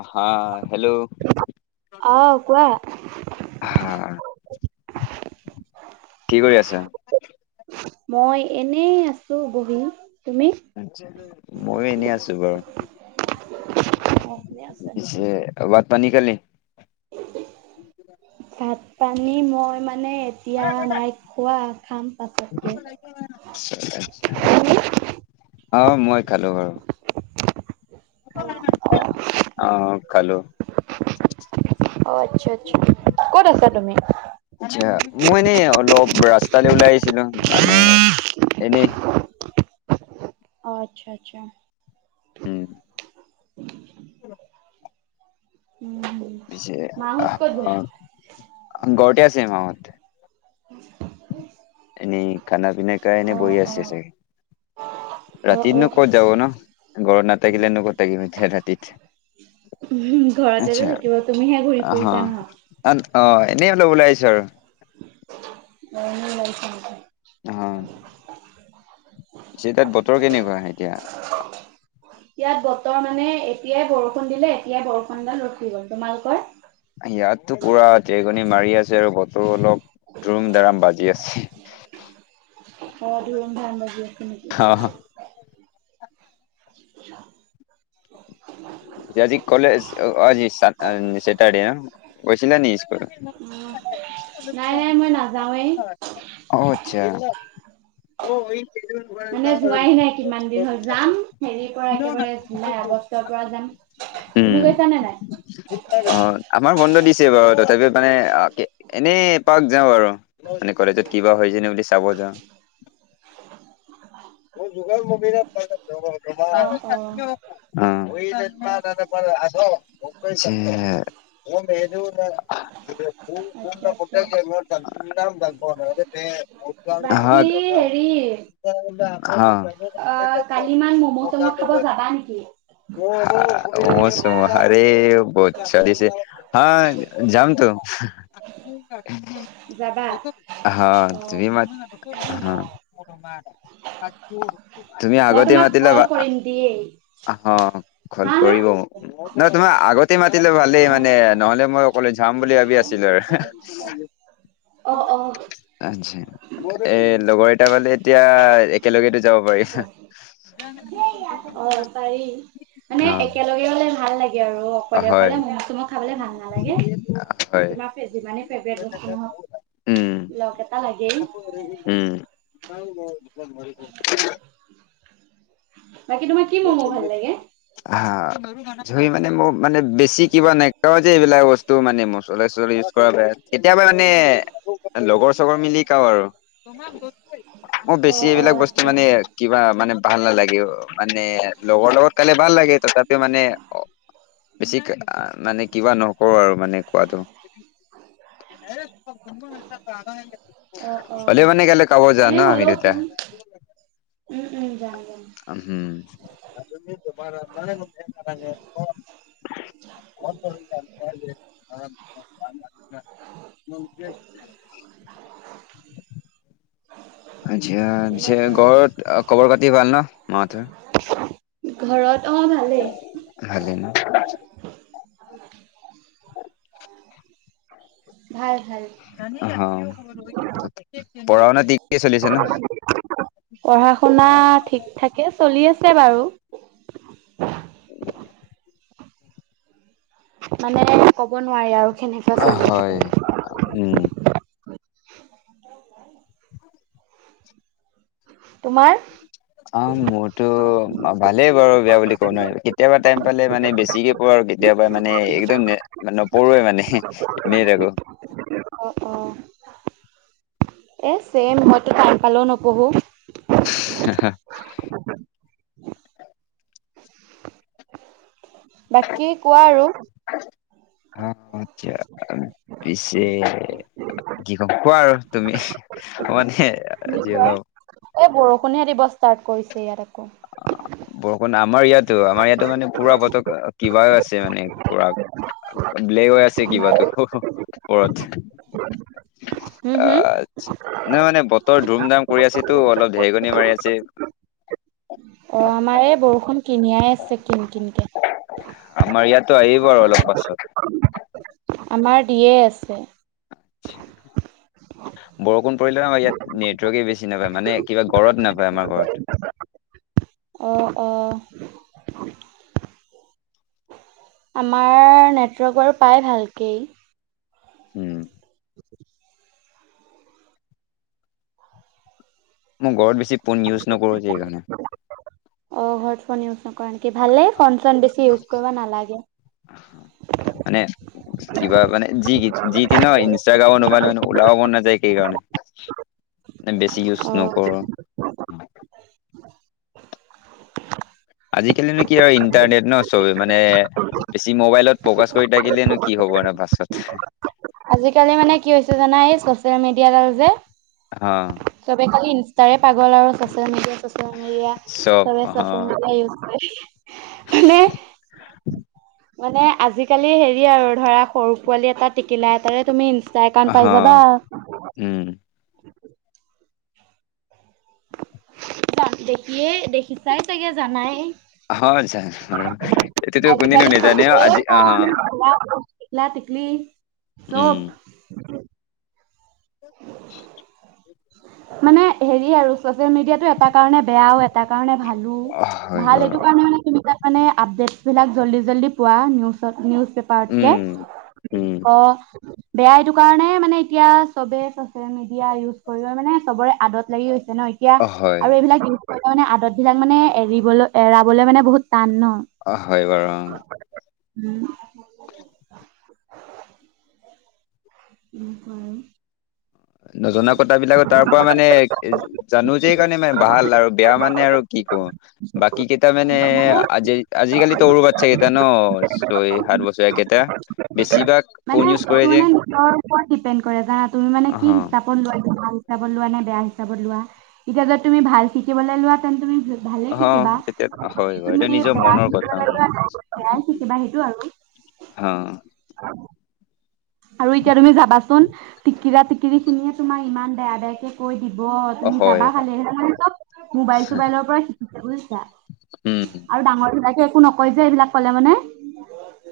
আসা, হেল্ল'! আহ কোৱা হা, কি কৰি আছা? মই এনেই আছো বহি। তুমি? মইয়ো এনেই আছো বাৰু! অ শুনি আছা নেকি? পিছে ভাত-পানী খালী? [inaudible] ভাত-পানী মই মানে এতিয়া নাই খোৱা, খাম পাছতকে। তুমি অ', মই খালো বাৰু। খালা অ অ', খালো। অ', আচ্ছা! আচ্ছা! ক'ত আছা তুমি? [unintelligible] মই এনেই অলপ ৰাস্তালৈ ওলাই আহিছিলো মানে এনেই। আচ্ছা! আচ্ছা! উম। [inaudible] উম [unintelligible] উম পিছে মাহত আ, ক'ত গ'ল গৰতে আছে মাহঁত। এনেই খানা পিনা খাই এনেই অ বহি অ আছে চাগে? অ অ ৰাতিনো ক'ত যাব ন' গৰত নাথাকিলেনো ক'ত থাকিব এতিয়া ৰাতিত। ঘৰতেটো আচ্ছা থাকিব তুমিহে ঘূৰি ফুৰিছা ন? অ', অ', এনেই অলপ ওলাই আহিছোঁ আৰু। [inaudible] অ', পিছে তাত বতৰ কেনেকুৱা এতিয়া? ইয়াত বতৰ মানে এতিয়াই বৰষুণ দিলে এতিয়াই বৰষুণডাল ৰখি গ'ল, তোমালোকৰ? ইয়াতো পুৰা ধেৰকনি মাৰি আছে আৰু বতৰো অলপ দোৰুম দাৰাম বাজি আছে। অ', ধুৰুম ধাৰাম বাজি আছে অ নেকি? আজি কলেজ অ', অজি চা-অ', চেটাৰডে ন' গৈছিলা নি [unintelligible] নাই, নাই মই নাযাওঁয়েই। অ', আচ্ছা। [inaudible] মানে যোৱাই নাই কিমান দিন হ'ল, যাম হেৰিৰ পৰা একেবাৰে জুলাই আগষ্টৰ পৰা যাম। উম তুমি গৈছানে নাই? অ', আমাৰ বন্ধ দিছে বাৰু তথাপি মানে আ, এনেই এপাক যাওঁ আৰু মানে কলেজত কিবা হৈ হৈছেনে বুলি চাব যাওঁ। [unintelligible] অ', অ অ [unintelligible] [inaudible] আচ্ছা আচ্ছা [unintelligible] হয়। কি? [unintelligible] অ', কালিমান ম'ম চম' খাব যাবা নিকি? [unintelligible] ম'ম চ'ম হাৰে [unintelligible] দিছে হা যামতো যাবা হ, অ তুমি মাত হ তুমি মই আগতে তোমাক মাতিলে কল কৰিম দিয়েই অ', ক'ল হা হা কৰিব মোক, ন' তোমাৰ আগত তি, মাতিলে ভালেই অ মানে নহ'লে মই অকলে যাম বুলি ভাবি আছিলোঁ আৰু। অ অ আচ্ছা। এ লগৰ এটা পালে এতিয়া একেলগেতো যাব পাৰি। অ', পাৰি মানে একেলগে গ'লে ভাল লাগে আৰু অক অ অকলে, হয় অকলে ম'ম চম' খাবলে ভাল নালাগে হয় তোমাৰ যিমানেই ফেভৰেট বস্তু উম, নহওঁক। লগ এটা লাগেই। উম, [unintelligible] বাকী তোমাৰ কি ম'ম ভাল লাগে? হা ধুই মানে মোৰ মানে বেছি কিবা নাখাওঁ যে, এইবিলাক বচ তো মানে মছলা চ [unintelligible] [unintelligible] কেতিয়াবা মানে লগৰ চগৰ মিলি খাওঁ আৰু! মোৰ অ বেছি অ এইবিলাক বস্তু আচ্ছা মানে কিবা মানে ভাল নালাগে অ' মানে লগৰ লগত খালে ভাল লাগে তথাপিও মানে অ বেছি মানে কিবা নকৰোঁ আৰু মানে কোৱাটো! অ অ [inaudible] হ'লেও মানে কাইলৈ কাব যাম এনে ন আমি হ'লেও দুটা। তুম উম উম যাম যাম। উম [inaudible] আচ্ছা আচ্ছা তেনেকুৱা আৰু ঘৰত খবৰ খাটি ভাল ন মা হঁতৰ। ঘৰত অ', ভালেই। ভালে ন। [inaudible] ভাল ভাল। অ', পঢ়া শুনা ঠিককৈ চলিছে নে। পঢ়া শুনা থিক থাকে চলি আছে বাৰু। [inaudible] মানে ক'ব নোৱাৰি আৰু। কেনেকুৱা অ', চলি আছে হয়, উম। [inaudible] তোমাৰ। অ', মোৰতো ভালেই বাৰু, বেয়া বুলি ক'ব নোৱাৰি কেতিয়াবা টাইম পালে মানে বেছিকে পঢ়ো আৰু কেতিয়াবা মানে একদম নপঢ়াই মানে। এনেই থাকো। অ', অ'। এই চেম মইতো টাইম পালেও নপঢ়ো। হা হা। [inaudible] বাকী কোৱা আৰু। [unintelligible] পিছে কি ক'ম কোৱা আৰু তুমি, মানে‌ তুমি যি কোৱা অলপ এই বৰষুণহে দিব ষ্টাৰ্ট কৰিছে ইয়াত আকৌ। বৰষুণ আমাৰ ইয়াতো, আমাৰ ইয়াতো মানে পুৰা বতৰ কিবা আছে মানে পুৰা ব্লেক হৈ আছে কিবা টো আমাৰো ওপৰত। হুম হুম [inaudible] নহয় নহয় বতৰ ধুম ধাম কৰি আছেতো অলপ ঢেৰেকণী মাৰি আছে। অ', আমাৰ এইয়া বৰষুণ কিনিয়াই আছে কিন কিনকৈ। আমাৰ ইয়াতো আহিব আৰু অলপ পাছত। আমাৰ দিয়ে আছে। [inaudible] বৰষুণ পৰিলে আমাৰ ইয়াত নেটৱৰ্কে বেছি নাপায় মানে কিবা ঘৰত নাপায় আমাৰ ঘৰত। অ' অ' আমাৰ নেটৱৰ্ক বাৰু পায় ভালকেই। উম। মই ঘৰত বেছি ফোন ইউচ নকৰো যে সেইকাৰণে। অ ঘৰত ফোন ইউচ নকৰা নেকি, ভালে ফোন চোণ বেছি ইউচ কৰিব নালাগে। মানে। কিবা মানে যি ই যি তি ন ইনষ্টাগ্ৰামৰ নোমাল মানে ওলাব ম'ন নাযায় হেকাৰ্নে। বেছি উচ অ নকৰোঁ। আজিকালিনো কি হৈ ইণ্টাৰনেট ন চবে মানে বেছি ম'বাইলত ফ'কাছ কৰি থাকিলেনো কি হ'ব আৰু পাছত। আজিকালি মানে কি হৈছে জানা, এই ছ'চিয়েল মিডিয়া ডাল যে অ চবে খালি ইনষ্টাৰে পাগল আৰু ছ'চিয়েল মিডিয়া, ছ'চিয়েল মিডিয়া। চব চবে চচিয়েল মিডিয়া ইউজ কৰে। মানে মানে আজিকালি হেৰি আৰু ধৰা সৰু পোৱালি এটা টেকিলা এটাৰে তুমি ই অ হ উম। জান দেখিয়ে দেখিছাই চাগে জানাই। হয় জানো বাৰু এইটোতো কোনেনো আজিকালি। নেজানে অ আজি অ তিকলা- তিকলি উম চ'প। [unintelligible] মানে হেৰি আৰু ছচিয়েল মিডিয়াাতটো এটা কাৰণে বেয়াও তাৰ ভালো, হয় ভাল এইটো বাৰু কাৰণে মানে তুমি মানে আপডেটছবিলাক জল্দি জল্দি পোৱা নিউজত নিউজ পেপাৰতকৈ উম উম অ বেয়া এইটো কাৰণে মানে এতিয়া চবে মিডিয়া ইউজ কৰিব মানে চবৰে আদত লাগিছে ন এতিয়া অ হয় আৰু এইবিলাক মানে মানে আদত মানে এৰাবলৈ মানে বহুত টান ন? অঁ হয় বাৰু। উম। উম হয়। নজনা কথা বিলাক তাৰ পৰা মানে জানো যে কাৰণে মানে ভাল আৰু বেয়া মানে আৰু কি কো বাকী কেইটা মানে আজি আজিকালি তোৰু বাচ্ছা কেইটা ন ছয় সাত বছৰে কেইটা। এয়া বেছিভাগ ফন ইউজ কৰে যে অ ওপৰত ডিপেণ্ড কৰে জানা তুমি মানে অহ কি হিচাপ ল ভাল হিচাপত লোৱা নে বেয়া হিচাপত লোৱা, এতিয়া যদি তুমি ভাল শিকিবলৈ লোৱা তেন্তে তুমি ভালে অহ শিকিবা তেতিয়া হয় বাৰু এইটো তুমি নিজৰ বেয়া মনৰ শিকিব কথা লাগে বেয়াই শিকিবা সেইটো আৰু [inaudible] অ। আৰু এতিয়া তুমি যাবাচোন টিকিৰা- টিকিৰি খিনিয়ে তোমাৰ ইমান বেয়া বেয়াকে। কৈ দিব অ তুমি হয় যাবা খালে সেই মোবাইল চোবাইলৰ পৰা শিকিছো বুজছা। উম আৰু ডাঙৰ ধিলাকে একো নকয় যে এইবিলাক কলে মানে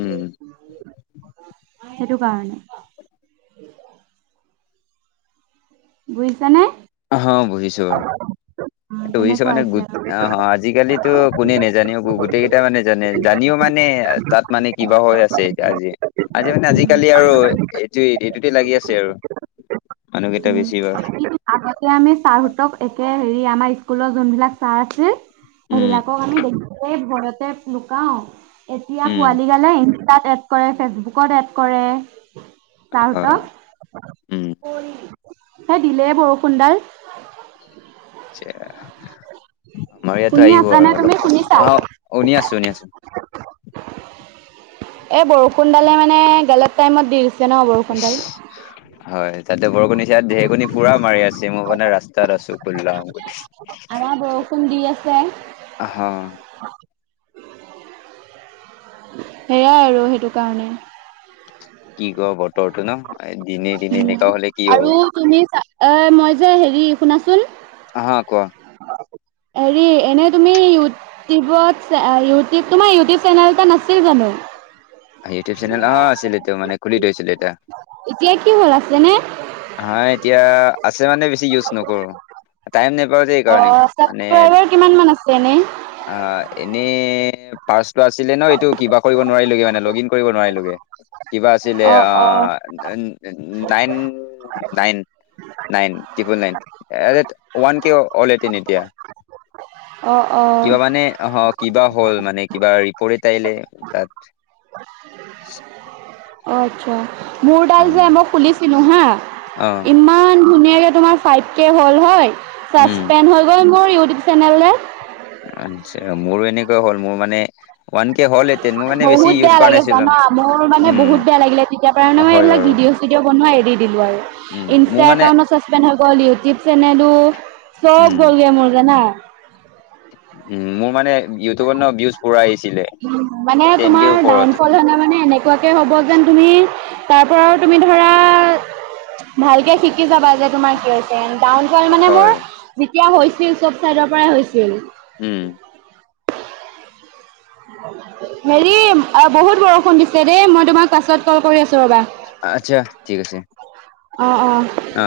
উম। সেইটো কাৰণে বুজিছে নে? অ হ বহিছোঁ বাৰু। সেইটো বুজিছ তেনেকুৱা মানে গ হৈছে আৰু আজিকালিটো কোনে নাজানোঁ। গোটেই কেইটা মানে জানে জানিও মানে তাত মানে কিবা হৈ আছে, এয়া আজি আজি মানে উম আজিকালি আৰু এইটো এইটোতে লাগি আছে, আৰু মানুহকেইটা বেছি বাৰ আৰু তাতে আমি ছাৰহঁতক একে হেৰি আমাৰ স্কুলৰ যোনবিলাক ছাৰ আছিল। উম, সেইবিলাকক আমি দেখিলেই ভয়তে লুকাওঁ এতিয়া উম। পোৱালি গালে ইচতাত কৰে ফেচবুকত এড কৰে হয়, তাহঁতক উম, কোন? এই দিলে বৰষুণডাল [inaudible] আমাৰ ইয়াতো শুনি আহিব আছানে আৰু তুমি অলপ প শুনিছা? অ শনি আছো শুনি আছো। এই বৰষুণডালে মানে গেলেট টাইমত দি দিছে ন বৰষুণডাল? হয় তাতে বৰষুণ দিছে ইয়াত ঢেৰকণী পুৰা মাৰি আছে মই মানে ৰাস্তাত আছো, উলাও আমাৰ বৰষুণ দি আছে। অহ। সেয়াই আৰু সেইটো কাৰণে, কি ক বতৰটো ন দিনে দিনে হলে কি হব? তুমিছা এ মই যে হেৰি শুনাচোন। অ হা কোৱা। হেৰি এনেই তুমি ইউটিউবত ইউটিউ তোমাৰ ইউটিউব চেনেল এটা নাছিল জানো? ইউটিউব চেনেল অ আছিল এইটো মানে খুলি থৈছল এটা। এতিয়া কি হল আছে নে? হা এতিয়া আছে মানে বেছি ইউজ নকৰোঁ। টাইম নাপাও যে এইকাৰণে অ' মানে, ছাবস্ক্ৰাইবাৰ কিমান মান আছে এনে? আ এনেই পাৰ্চটো আছিলে ন এইটো কৰিব নোৱাৰিলোগৈ মানে লগিন কৰিব নোৱাৰিলোগে। কিবা আছিলে অ উ nine, nine nine triple nine একে ওৱান কে হলহেতেন এতিয়া। অ' অ' অ' কিবা মানে আহক, কিবা হ'ল মানে, কিবা ৰিপৰ্ট এটা আহিলে তাত। [inaudible] অ আচ্ছা, মোৰ অ ডাল যে মই খুলিছিলো হা অ ইমা ইমান ধুনীয়াকৈ তোমাৰ ফাইভ কে হ'ল হয়, উম ছাচপেণ্ড হৈ গ'ল মোৰ ইউটিউব চেনেলৰে। আচ্ছা, মোৰো এনেকুৱা হ'ল মোৰ মানে ওৱান কে হ'ল এটিন মোৰ মানে বেছি বহুত ইউজ বেয়া কৰা লাগে নাছিলো জানা, মোৰ মানে উম বহুত বেয়া লাগিলে। তেতিয়াৰ পা নহয় হয় এইবিলাক বাৰু ভিডিঅ' চিডিঅ' বনোৱা এৰি দিলোঁ উম আৰু মোৰ ইনষ্টা মানে একাউণ্টত, চাচপেণ্ড হৈ গল, ইউটিউব চেনেলো চব উম, গ'লগে মোৰ জানা। উম মোৰ মানে, ইউটিউবত ন ভিউজ পুৰা আহিছিলে মানে টেন কে তোমাৰ ওপৰত। ডাউনফল হলে মানে এনে, কুৱাকৈ হ'ব যেন তুমি তাৰ পৰা তুমি ধৰা, ভালকে শিকি যাবা যে তোমাৰ কিয় হৈছে। ডাউনফল মানে মোৰ হয়। যেতিয়া হৈছিল চব চাইডৰ পৰাই হৈছিল। উম, হেৰি বহুত বৰষুণ দিছে দেই মই তোমাক পাছত কল কৰি আছো ৰ'বা। আচ্ছা ঠিক আছে। অ অ। অ